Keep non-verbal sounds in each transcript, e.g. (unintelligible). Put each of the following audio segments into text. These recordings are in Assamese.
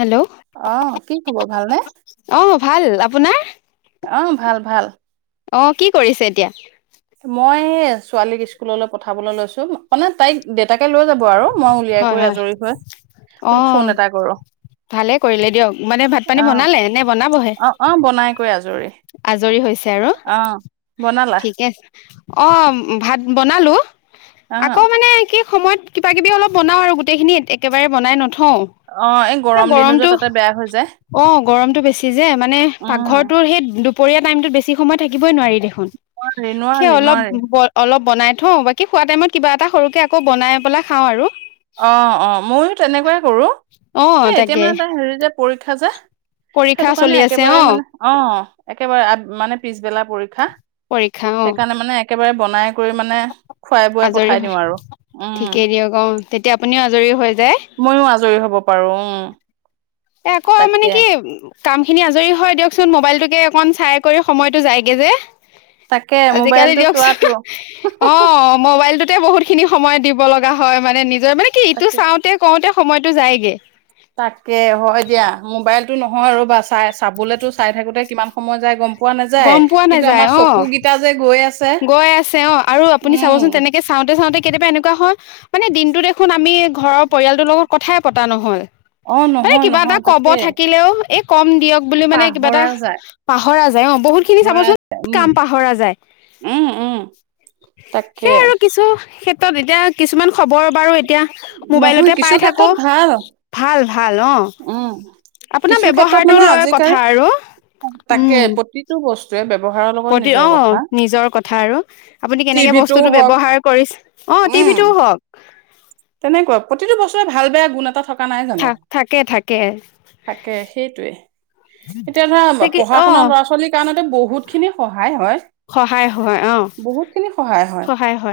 হেল্ল', অ', কি খবৰ ভালনে? অ' ভাল আপোনাৰ? অহ, ভাল -ভাল। অহ, কি কৰিছে এতিয়া? মই ছোৱালীক স্কুললৈ পঠাবলৈ লৈছোঁ মানে তাইক দেউতাকে লৈ যাব আৰু মই উলিয়াই হয় কৰি -হয় আজৰি হৈ অ বোলো ফোন এটা কৰো। 'ভালেই কৰিলে দিয়ক মানে ভাত- পানী অ', বনালে নে বনাবহে? অ', অ', (unintelligible) আজৰি হৈছে আৰু, অ', বনালা? ঠিকে আছে। অ' ভাত বনালো। আকৌ অ', মানে কি সময়ত কিবা কিবি অলপ বনাওঁ আৰু গোটেইখিনি একেবাৰে বনাই নথওঁ হোঁও অ', এই সে গৰম দিনো যে গৰমতটো, তাতে বেয়া হৈ যায়। অ' গৰমতটো বেছি যে মানে উম, পাকঘৰটোৰ সেই দুপ পৰিয়া টাইমটোত বেছ সময় থাকই নোৱাৰি দেখু খুন নোৱাৰি সে নোৱাৰি। অলপ নোৱাৰি। অলপ বনাই থওঁ বাকী খোৱা টাইমত কিবা এটা সৰুকে আকৌ বনাই পেলাই খাওঁ আৰু। অ' অ' ময়ো তেনেকুৱাই কৰো অ' এ এতিয়া তাকে মানে তাইৰ হেৰি যে পৰীক্ষা যে। পৰীক্ষা সেইটো কাৰণে চলি আছে একেবাৰে মানে অ একেবাৰে (unintelligible) মানে পিছবেলা পৰীক্ষা। পৰীক্ষা অ' সেইকাৰণে মানে একেবাৰে বনাই কৰি মানে খুৱাই বোৱাই আজৰি পঠাই দিওঁ হয় আৰু। উম। ঠিকেই দিয়ক অ তেতিয়া আপুনিও আজৰি হৈ যায় ময়ো আজৰি হব পাৰো উম। (unintelligible) (unintelligible) মানে তাকে কি কাম খিনি আজৰি হয় দিয়কচোন মোবাইলটোকে অকণ চাই কৰি সময়তটো যায়গে যে। তাকে আজিকালি মোবাইলটো চোৱাটো দিয়কচোন অ মোবাইলটোতে বহুত খিনি সময় দিব ব লগা হয় মানে নি মানে কি ইটো তাকে চাওঁতে কওঁতে সময়টো যায়গে। তাকে হয় দিয়া মোবাইল নহয় ৰ'বা চাই - চাবলেতো চাই থাকোতে কিমান সময়ত যায় গম প পোৱা নাযায় গম পোৱা কিন্তু নাযায় আমাৰ অ চকু গিতা যে গৈ আছে গৈ আছে অ' আৰু আপুনি উম চাবচোন তেনেকে চাওঁত তে চাওঁতে কেতিয়াবা এনেকুৱা হয় মানে দিনটো দেখোন আমি ঘৰৰ পৰিয়ালটোৰ লগত কথাই পতা নহল। অ মানে নহয় কিবা নহয় এটা কব তাকে থাকিলেও এই কম দিয়ক। বুলি মানে কিবা এটা পাহৰা যায় পাহৰা যায় অ বহুত খিনি পাহৰা চাবচোন যায় উম কাম পাহৰা যায়। উম উম তাকে সেইয়াই আৰু কিছু ক্ষে ক্ষেত্ৰত এতিয়া কিছুমান খবৰ বাৰু এতিয়া নহয় মোবাইলতে কিছু পাই থাকোঁ, ক্ষেত্ৰত ভাল ভাল-ভাল অহ, উম কিছু আপোনাৰ ক্ষেত্ৰত ব্যৱহাৰটো মানে লৈ আজিকালি কথা আৰু উম। যে (unintelligible) প্ৰতি অহ, নিজৰ কথা আৰু আপুনি কেনেকে টিভিটো বস্তুটো হওক ব্যৱহাৰ কৰিছে, অহ উম টিভিটোও হওক। তেনেকুৱা প্ৰতিটো বস্তুটোৰে ভাল-বেয়া গুণ এটা থা (unintelligible) নাই জানো? থা থাকে থাকে থাকে, সেইটোৱে। এতিয়া ধৰা তাকে অ পঢ়া-শুনা ল'ৰা-ছোৱালীৰ কাৰণেটো বহুতখিনি সহায় হয়, সহায় হয় অ বহুতখিনি সহায় হয়,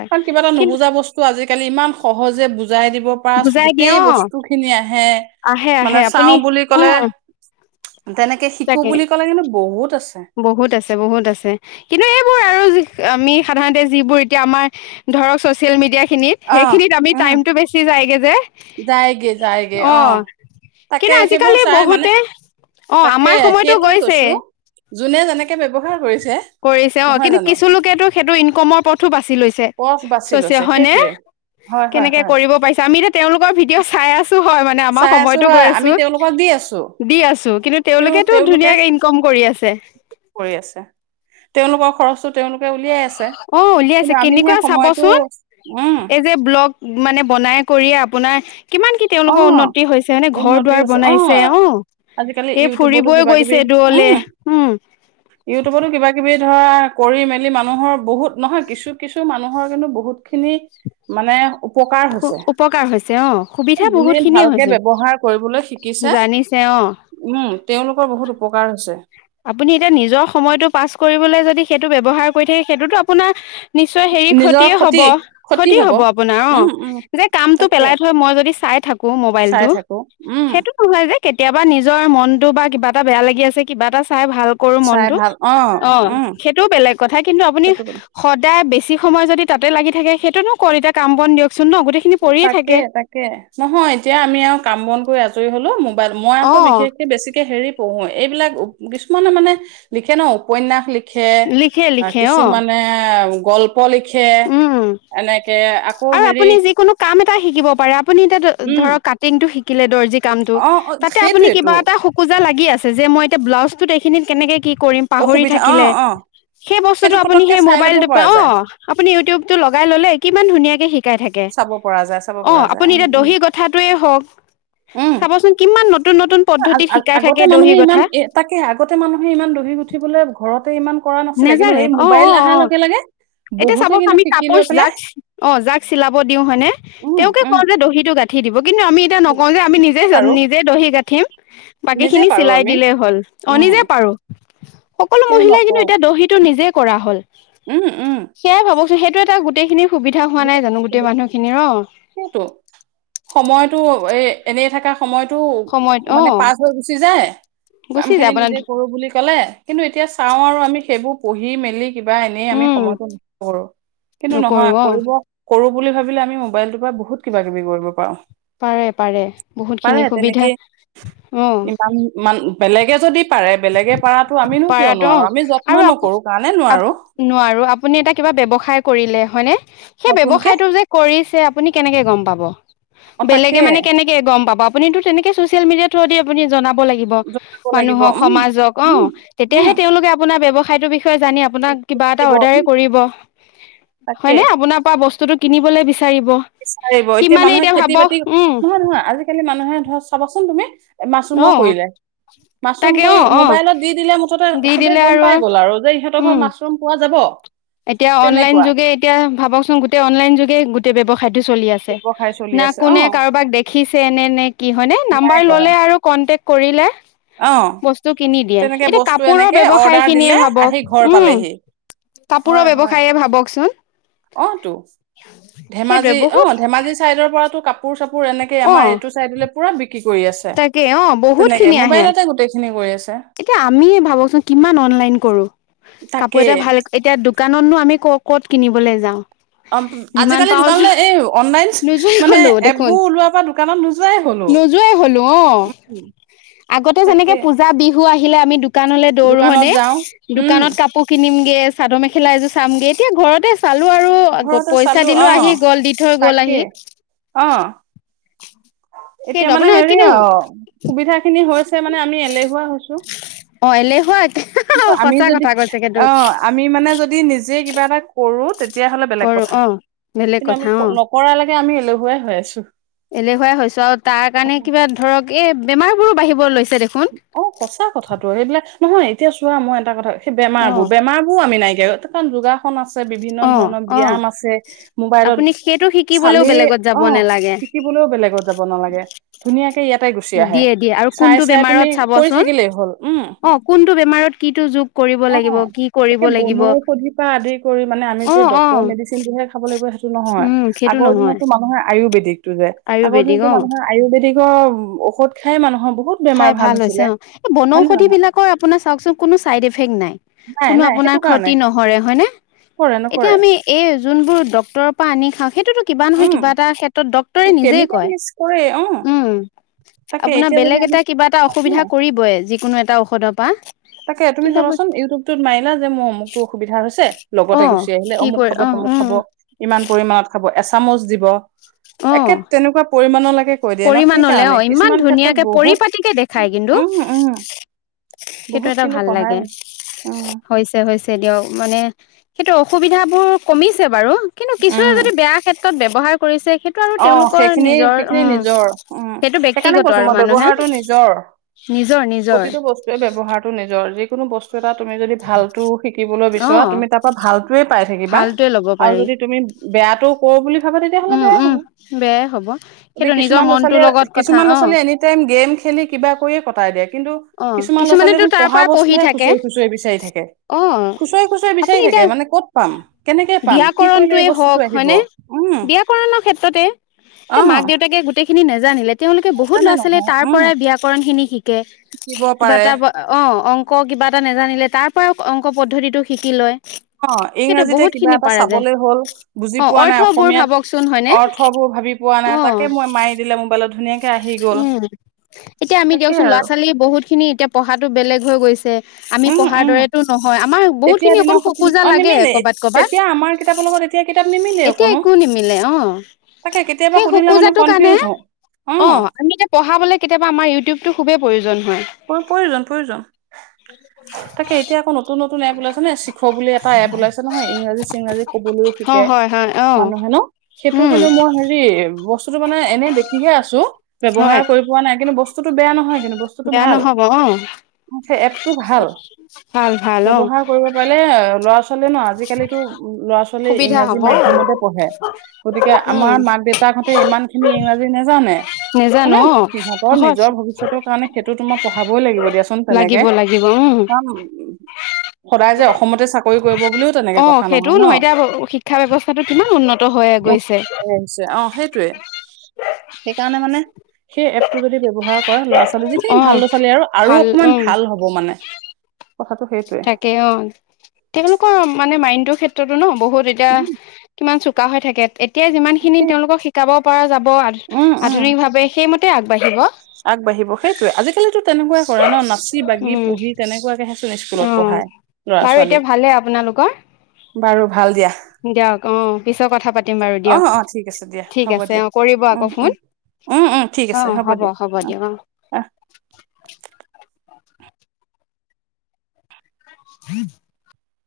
কাৰণ কিবা এটা নুবুজা বস্তু আজি আজিকালি ইমান সহ সহজে বুজা বুজাই দিব পাৰা বুজাই দিয়ে গোটেই অ বস্তুখিনি আহে, আহে আহে মানে আপুনি চাওঁ বুলি ক'লে উম তেনেকে শিকো তাকে, বুলি ক'লে কিন্তু বহুত আছে বহুত আছে-বহুত আছে। কিন্তু এইবোৰ আৰু যি আমি সাধাৰণতে যিবোৰ এতিয়া আমাৰ ধৰক ছচিয়েল মিডিয়া খিনিত সেইখিনিত আমি টাইমটো বেছি যায়গে দে (unintelligible) যায়গে-যায়গে অহ। তাকে কিন্তু সেইবোৰ আজিকালি চাই মানে বহুতে তাক অ তাকে আমাৰ সময়তো সেইটোৱেই গৈছে কৈছোঁ, যোনে যেনেকে ব্যৱহাৰ (unintelligible) কৰিছে। কৰিছে অঁ! নহয় কিন্তু জানো কিছুলোকেতো সেইটো ইনকমৰ পথো বাছি লৈছে। পথ বাছি লৈছে (unintelligible) হয়নে? সেইটোৱে হয় হয় কেনেকে হয় কৰিব পাৰিছে, আমি এতিয়া তেওঁলোক তেওঁলোকৰ ভিডিঅ' চাই আছোঁ হয় মানে আমাৰ চাই আছো সময়তো হয় গৈ আমি আছোঁ, তেওঁলোকক দি আছো দি আছোঁ কিন্তু তেওঁলোকেটো ধুনীয়াকে ইনকম কৰি আছে। কৰি আছে তেওঁলোকৰ খৰচটো তেওঁলোকে উলিয়াই আছে অহ, কিন্তু উলিয়াইছে। আমিহে কেনেকুৱা সময়টো চাবচোন, উম এই যে ব্লগ মানে বনাই কৰিয়েই আপোনাৰ কিমান কি অ তেওঁলোকৰ উন্নতি হৈছে মানে উন্নতি ঘৰ-দুৱাৰ হৈছে অ বনাইছে, অহ। আজিকালি এই ইউটিউবতো ফুৰিবই কিবা কিবি গৈছে দূৰলে। উম উম। ইউটিউবতো কিবা কিবি ধৰা কৰি মেলি মানুহৰ বহুত নহয় কিছু-কিছু মানুহ মানুহৰ কিন্তু বহুতখিনি, মানে উপকাৰ হৈছে উপকাৰ হৈছে, অহ। সুবিধা বহুত যোনে খিনিয়ে ভালকে হৈছে ব্যৱহাৰ কৰিবলৈ শিকিছে, জানিছে অ উম তেওঁলোকৰ বহুত উপকাৰ হৈছে। আ (unintelligible) আপুনি এতিয়া নিজৰ সময়টো পাছ কৰিবলৈ যদি সেইটো ব্যৱহাৰ কৰি থাকে, সেইটোতো আপোনাৰ নিশ্চয় হেৰি ক্ষতিয়ে হ'ব, ক্ষতি হ'ব আপোনাৰ, অহ উম উম যে কামটো তাকে পেলাই থৈ মই যদি চাই থাকোঁ চাই মোবাইলটো, থাকো উম সেইটো (unintelligible) কেতিয়াবা নিজৰ মনটো তো বা কিবা এটা বেয়া লাগি আছে কিবা এটা। চাই ভাল কৰো চাই মনটো ভাল অ উম সেইটো বেগ কথা কিন্তু আপু সেইটো সদায় বেছি। সময় যদি তাতে লাগি থাকে সেইটোনো কৰ এতিয়া কাম বন দিয়ক। তাকে- তাকে নহয় এতিয়া আমি আৰু কাম বন কৰি আজৰি। কৰি হ'লো মোক। বাদ মই অ আকৌ বিশেষকে বেছিকে হেৰি। পহু এইবিলাক কিছুমানে মানে লিখে ন উপনয়াস লিখ। খে লিখে লিখে অ কিছুমানে গল। প লিখে উম এনেকে আকৌ আৰু হেৰি। আপুনি যিকোনো কাম এটা শিকিব পাৰে আপুনি এতিয়া ধ উম ধৰক কাটিং। শিকিলে দৰ্জি। কমটো অ অ তাতে আপুনি সেইটোৱেতো কিবা এটা সোকোজা লাগে। গি আছে যে মই এয়া ব্লাউজটোত এইখিনিত কেনেকে কি। কৰিম পাহৰি অসুবিধা অ থাকিলে অ সেই বস্তুতটো সেইটো আপুনি পতককে সেই চাই ল'ব মোবাইলটো পা পৰা অ। যায়, আ ইউটিউ টো লগাই ল'লে কিমান ধুনীয়াকে শিক। শিকাই থাকে। চাব পৰা যায়, চাব অ পৰা যায়, আপুনি উম, এতিয়া উম। দহি গথাটোৱে হওক চাবচোন কিমান নতুন। নতুন আ পদ্ধতিত আ শিকাই আগতে থাকে দহি মানুহে ইমান গঠা এ তাকে আগতে মানুহে ইমান দহি উঠিবলৈ ঘৰত। তে ইমান। কৰা নাছিলে কিন্তু নেজানে এই অ- মোবাইল অ অহাৰ -অ লগে লগে এতিয়া বহুতে চাব কিন্তু আমি শিকি কাপোৰ লৈ পেলাই যাক অ যাক চিলাব দিওঁ হয়নে উম, তেওঁকে উম, কওঁ যে দহিটো গা। ঠি দিব। কিন্তু আমি এতিয়া নকও নিজে যে আমি নিজে- পাৰো, নিজে দহি গাঠিম বাকী নিজে খিনি পাৰো চিলাই আমি, দিলেই হ'ল অ উম, নিজে পাৰো। সকলো কিয় মহিলাই নকওঁ, কিন্তু। টো নিজেই কৰা হ'ল। উম, উম, সেইয়াই ভাবোকচোন সেইটোৱে। গোটেইখিনি। সুবিধাহোৱা নাই জানো গোটেই মানুহ। খিনি ৰ। সেইটো সময়তো এ এনেই থকা। সময়তটো সময়ত অ মানে পাছ হৈ গুচি যায়। কাম গুচি খিনি যায় আপোনাৰ নিজে কৰো বুলি। ক'লে কিন্তু এতিয়া চাওঁ আৰু আমি সেইবোৰ পঢ়ি মেলি। কিবা এনেই আমি উম সময়তো ন কৰো কিন্তু নকৰো নহয় অ কৰিব কৰো। বুলি ভাবিলে আমি মোবাইলটো বহুত কিবা কিবি কৰিব পাৰো পাৰে পাৰে বহুতখিনি সুবিধা তেনেকে অ ইমান মান বেলেগে যদি পাৰে বেলেগে পাৰাতো আমিনো কিয় পাৰাটো অ নোৱাৰোঁ আমি যত্ন আৰু আপ নকৰোঁ কাৰণে আপ নোৱাৰোঁ নোৱাৰো আপুনি এটা কিবা ব্যৱসায় কৰিলে হয়নে সেই নতুনকে ব্যৱসায়টো যে কৰিছে আপুনি কেনেকে গম পাম? ব অ তাকে বেলেগে মানে কেনেকে গম পাব আপুনিতো তেনেকে ছচিয়েল মিডিয়া অথদি আপোনি জনাব ব লাগিব জনাব মানুহ লাগিব উম সমাজ অ উম উম তেতিয়াহে তেওঁলোকে আপো না ব্যৱসায়টো বিষয়টো তই জানি আপোনাক কিবা এটা দিব অৰ্ডাৰে উম, কৰিব তাকে হয় নে আপোনাৰ পৰা বস্তুতো কিনিবলে বিচ বিচাৰিব এতিয়া মানুহে খেতি বাতি উম নহয় নহয় আজিকালি মানুহে ধৰ চাবচোন তুমি অ মাছৰুমৰ কৰিলে মাছৰুম তাকে অ কৰি অ মোবাইলত দি দিলে মুঠতে দি সবেই দিলে গম আৰু পাই গ'ল আৰু যে ইহঁতৰ উম ঘৰত মাছৰুম পোৱা যাব এতিয়া অনলাইন তেনেকুৱা যোগে এতিয়া ভাবকচোন গোটেই অনলাইন যোগে গো তে ব্যৱসায় খাদ্য চলি আছে ব্যৱসায় চলি না আছে কো অ কাৰোবাক দেখিছে ন নে কি হয় ন নাম্বাৰ নাই কৰা ললে আৰু কণ্টেক কৰিলে অ বস্তু কিনি দিয়ে তেনেকে এতিয়া বস্তু কাপোৰৰ এনেকে ব্যৱসায় অৰ্ডাৰ খিনিয়ে দিলে ভাবক আহি ঘৰ উম পালেহি হয় হয় কাপোৰব্যৱসায়ে ভাবক চোন অ টো সেইটোৱে ধেমাজি অ বহুত ধেমাজি চাইদৰ পৰাতটো কাপোৰ চাপোৰ এনেকে অ আমাৰ এইটো চাইডলে পুৰা বিক কি কৰি আছে তাকে অ বহুত তেনেকে খিনি আহে মোবাইলতে গোটেই খিনি কৰি আছে এতিয়া আমিয়ে ভাবকচোন কিমান অনলাইন কৰো কাপোৰ তাকেই এটা ভাল এতিয়া দো কানতনো আমি ক ক'ত কিনিবলৈ যাওঁ অ যিমান আজিকালি পাওঁ দোকানলৈ এই অনলাইন নোযোৱাই মানে হলো দেখোন এপবোৰ ওলোৱাৰ পৰা দোকানত নোযোৱাই হ'লো নোযোৱাই হলো অ উম আগতে যেনেকে তাকে পূজা বিহু আহিলে আমি দোক দোকানলৈ দৌৰো দোকানত হনে যাওঁ উম দোকানত কাপোৰ কিনিম গে চাদৰ মেখেলা এযোৰ চামগে এতিয়া ঘৰতে চালো আৰু ঘৰতে পইচা চালো দিলো অ আহি গল দি থৈ গল তাকে আহি অ এতিয়া সেইটো মানে আপোনাৰ হেৰি কিন্তু আৰু সুবিধা খিনি হৈছে মানে আমি এলেহুৱা হৈছো অঁ এলেহোৱা কিন্তু আমি যদি অ আমি মানে যদি নিজ যে কিবা এটা কৰো তেতিয়াহ'লে বেলেগ কৰো কথা অ বেলেগ কিন্তু আমি কথা অ নকৰালৈকে আমি এলেহুৱাই হৈ আছো এলেহুৱাই হৈছো আৰু তাৰ কাৰণে কিবা ধৰক এ বেমাৰ বোৰ বাঢ়িব লৈছে দেখোন অ সঁচা কথাটো সেইবিলাক নহয় এতিয়া চোৱা মই এটা কথা স বেমাৰ অ বোৰ, বেমাৰ বোৰ আমি নাইা গহত যোগাসন আছে বিভিন্ন অ ধৰণৰ অ ব্যায়াম আছে মোবাইলত আপুনি সেইটো শিকিবলৈও চালেই বেলেগত যাব অ নালাগে শিকিবলৈও বেলেগত যাব নালাগে ধুনীয়াকে ইয়াত দিয়ে দিয়ে আৰু কোনটো বেমাৰত কৰি চাবচোন থাকিলে হল হম। অ কোনটো বেমাৰত কিটো যোগ কৰিব লাগিব অঁ কি কৰিব তাকে লাগিব অ অ উম সেইটো নহয় আয়ুৰ্বেদিক অ তিক ঔষধ খাই মানুহৰ বহুত বহু খাই বেমাৰ ভাল হৈছে অঁ। এ বনৰ হয় নে নহয় ঔষধবোৰৰ আপোনাক চাঁও ক চোন কোনো চাইড এফেক্ট নাই, নাই কোনো নাই আপোনাৰ সেইটো কাৰণে ক্ষতি নকৰে নহয়নে? কৰে এতিয়া নকৰে আমি যতনবোৰ ডক্টৰ পৰা আনি। থাকে কিবা নহয় উম কিবা এটা ক্ষেত্ৰত ডক্তৰে নিজেই কেমিকেল কয় মিক্স কৰে অ উম তাকে আপোনাৰ এতিয়া বেলেগ যদি এটা আমি (unintelligible) কিবা এটা ন অসুবিধা কৰিবই কোনো এটা ঔষধৰ পৰাা তাকে তুমি চাবাচোন ইউটিউবটোত মাৰিলা যে মোৰ অমুকতো অসুবিধা হৈছে (unintelligible) অ লগতে গুচি আহিলে কি অমুক কৰি খাব অ তমুক উম খাব ইমান পৰিমামানত খাব হ এচামুচ দিব একে তেনেকুৱা পৰিম মানণৰ লাগে পৰিমানলে অ ইমান ধুনীয়াকে বহুত পৰিপাটিকে দেখায় কিন্তু উম উম সেইটো বহুত এটা কিন্তু ভাল সহায় লাগে হৈছে উম হৈছে হৈছে দিয়ক মানে সেইটো অসুবিধা বোৰ কমিছে বাৰু কিন্তু কিছুৱে উম যদি বেয়া ক্ষেত্ৰ ব্যৱহাৰ কৰিছে সেইটো আৰু তেওঁলোকৰ নিজৰ উ উম সেইটো সেইকাৰণে ব্যক্তিগত কৈছো আৰু মই মানুহে ব্যৱহাৰটো নিজৰ নিজৰ নিজৰ প্ৰতিটো বস্তুতে ব্যৱহাৰটো নিজৰ যি। বচ টা তুমি যদি ভালটো শিকিবলৈ অ বিচৰা তুমি তাৰ পৰা ভালতোয়ে পাই থাকিবা ভালটোৱে ল'ব আৰু পাৰি যদি তুমি বেয়াটো কৰো বুলি। খাবা তেতিয়াহলে উম বেয়া উম হ'ব। বেয়াই হ'ব এ সেইটো নিজৰ কিছুমান মনটোৰ লগত ল'ৰাছোৱালীয়ে কথা কিছুমান অ ল'ৰাছোৱালীয়ে এনিটাইম গেম খেলি কিবা কৰিয়ে কটাই দিয়ে কিন্তু অ কিছুমান ল'ৰা কিছুমানেতো ছালীয়েচোন তাৰ পঢ়া পৰা পঢ়ি বস্তুহে থাকে খুচৰি খুচৰি বিচাৰি থাকে অ খুচৰি খুচৰি আপুনি বিচাৰি এতিয়া থাকে মানে ক'ত পাম কেনেকে পাম কি কৰিলে ব্যাকৰণটোৱে এই বস্তুটো আহিব উম। তে অ এয়া মাক দেউতাকে গোটেইখিনি নে জানিলে তেওঁলোকে বহুত জানে ল'ৰা ছোৱালী নহয় তাৰ উম পৰাই ব্যয়াকৰণ খিনি শিকে শিকিব কে কিবা পাৰে এটা অ অ আক কিবা এটা নেজানিলে তাৰ পৰাও অংক পদ্ধতিটো শিকি লয়। অ সেইটো ইংৰাজীতে বহুত কিবা খিনি এটা পাৰা যায় চাবলৈ হ'ল বুজি অ পোৱা নাই অৰ্থবোৰ ভাবকচোন হয়নে অসমীয়াত অৰ্থবোৰ ভাবি পোৱা অ নাই তাকে মই মাৰি দিলে মোবাইলত ধুনীয়াকে আহি গ'ল উম এতিয়া আমি তাকেই দিয়কচোন ল'ৰা আৰু ছোৱালী বহুত খিনি এতিয়া পঢ়াটো বেলেগ হৈ গৈছে আমি উম পঢ়াৰ উম দৰেতো নহয় আমাৰ বহুত তেতিয়া খিনি দিনৰ সতি অকণোকোজা অ লাগে নিমিলে কৰবাত কৰবাত তেতিয়া আমাৰ কিতাপৰ লগত এতিয়া কিতাপ নিমিলে এতিয়া অকনো একো নিমিলে অ তাকে কেতিয়াবা সেই সুধিলে মানে খোকোজা কাৰণে কনফিউজ হওঁ অ আমি এতিয়া পঢ়াব কেতিয়া আম ইউিউব খুবেই প্ৰয়োজন হয় প্ৰয়োজন প্ৰয়োজন তাকে এতিয়া আকৌ নতুন নতুন এপ ওলাইছে নে শিখ বুলি এটা এপ ওলাইছে নহয় ইংৰাজী চিংৰাজী কবলৈও অ শিকে হয় হয় অ মানুহে ন সেইটো উম কিন্তু মই হেৰি বস্তুটো মানে এনে দেখিহে আছো হয় ব্যৱহাৰ কৰি পোৱা নাই কিন্তু বস্তুতটো বেয়া নহয় কিন্তু বস্তু বেয়া নহব অ এপটো ভাল ভাল ভাল অ ব্যৱহাৰ কৰিব পাৰিলে ল'ৰা ছোৱালী ছোৱাল ন আজিকালিিতো ল'ৰা ছোৱালীয়ে সুবিধা ইংৰাজী হ'ব অ মাধ্য়মতে পঢ়ে গতিকে আমাৰ উম মাক দেউতাকহঁতে ইমান খিনি ইংৰাজী নেজানে নেজানো মানে অ', সিহঁতৰ সহজ নিজৰ ভৱিষ্যতৰ কাৰণে সেইটো তোমাক পঢ়াবই লাগিব দিয়াচোন তেনেকে লাগিব লাগিব উম, সদায় যে অসমতে চাকৰি তেনেকে অ', কথা সেইটোও নহয় ন এতিয়া শিক্ষা ব্যৱস্থাটো কিমান উন্নত হৈ গৈছে অ সেইটোৱে সেইকাৰণে মানে সেই এপ টো যদি ব্যৱহাৰ কৰা ল'ৰা ছোৱালী ইহ ভাল অ', ল ছোৱালী আৰু আৰু ভাল অকমান ভাল হ'ব মানে। কথাটো সেইটোৱে থাকে অহ। তেওঁলোকৰ মানে মাইণ্ড টো ক্ষেত্ৰতো ন? বহুত উম এতিয়া কিমান চক চোকা হৈ থাকে এতিয়া যিমানখিনি তেওঁলোকক শিকাব পৰা যাব ব উম উম আ-আধুনিক ভাৱে হেমত তে আগবাঢ়িব। আগবাঢ়িব, সেইটোৱে আজিকালিতো তেনেকুৱা কৰে ন নাচি বাগি পঢ়ি তেনেকুৱাকে উম, বাৰু এতিয়া ভালে আপোনালোকৰ? বাৰু ভাল দিয়া দিয়ক অহ পিছত কথা পাতিম বাৰু অ দিয়ক, অ ঠিক আছে দিয়া ঠিক হ'ব আছে। দিয়া অহ কৰিব আকৌ উম ফোন, উম উম উম ঠিক আছে অহ হ'ব দিয়া অ হ'ব-হ'ব দিয়ক। অহ আহ (unintelligible)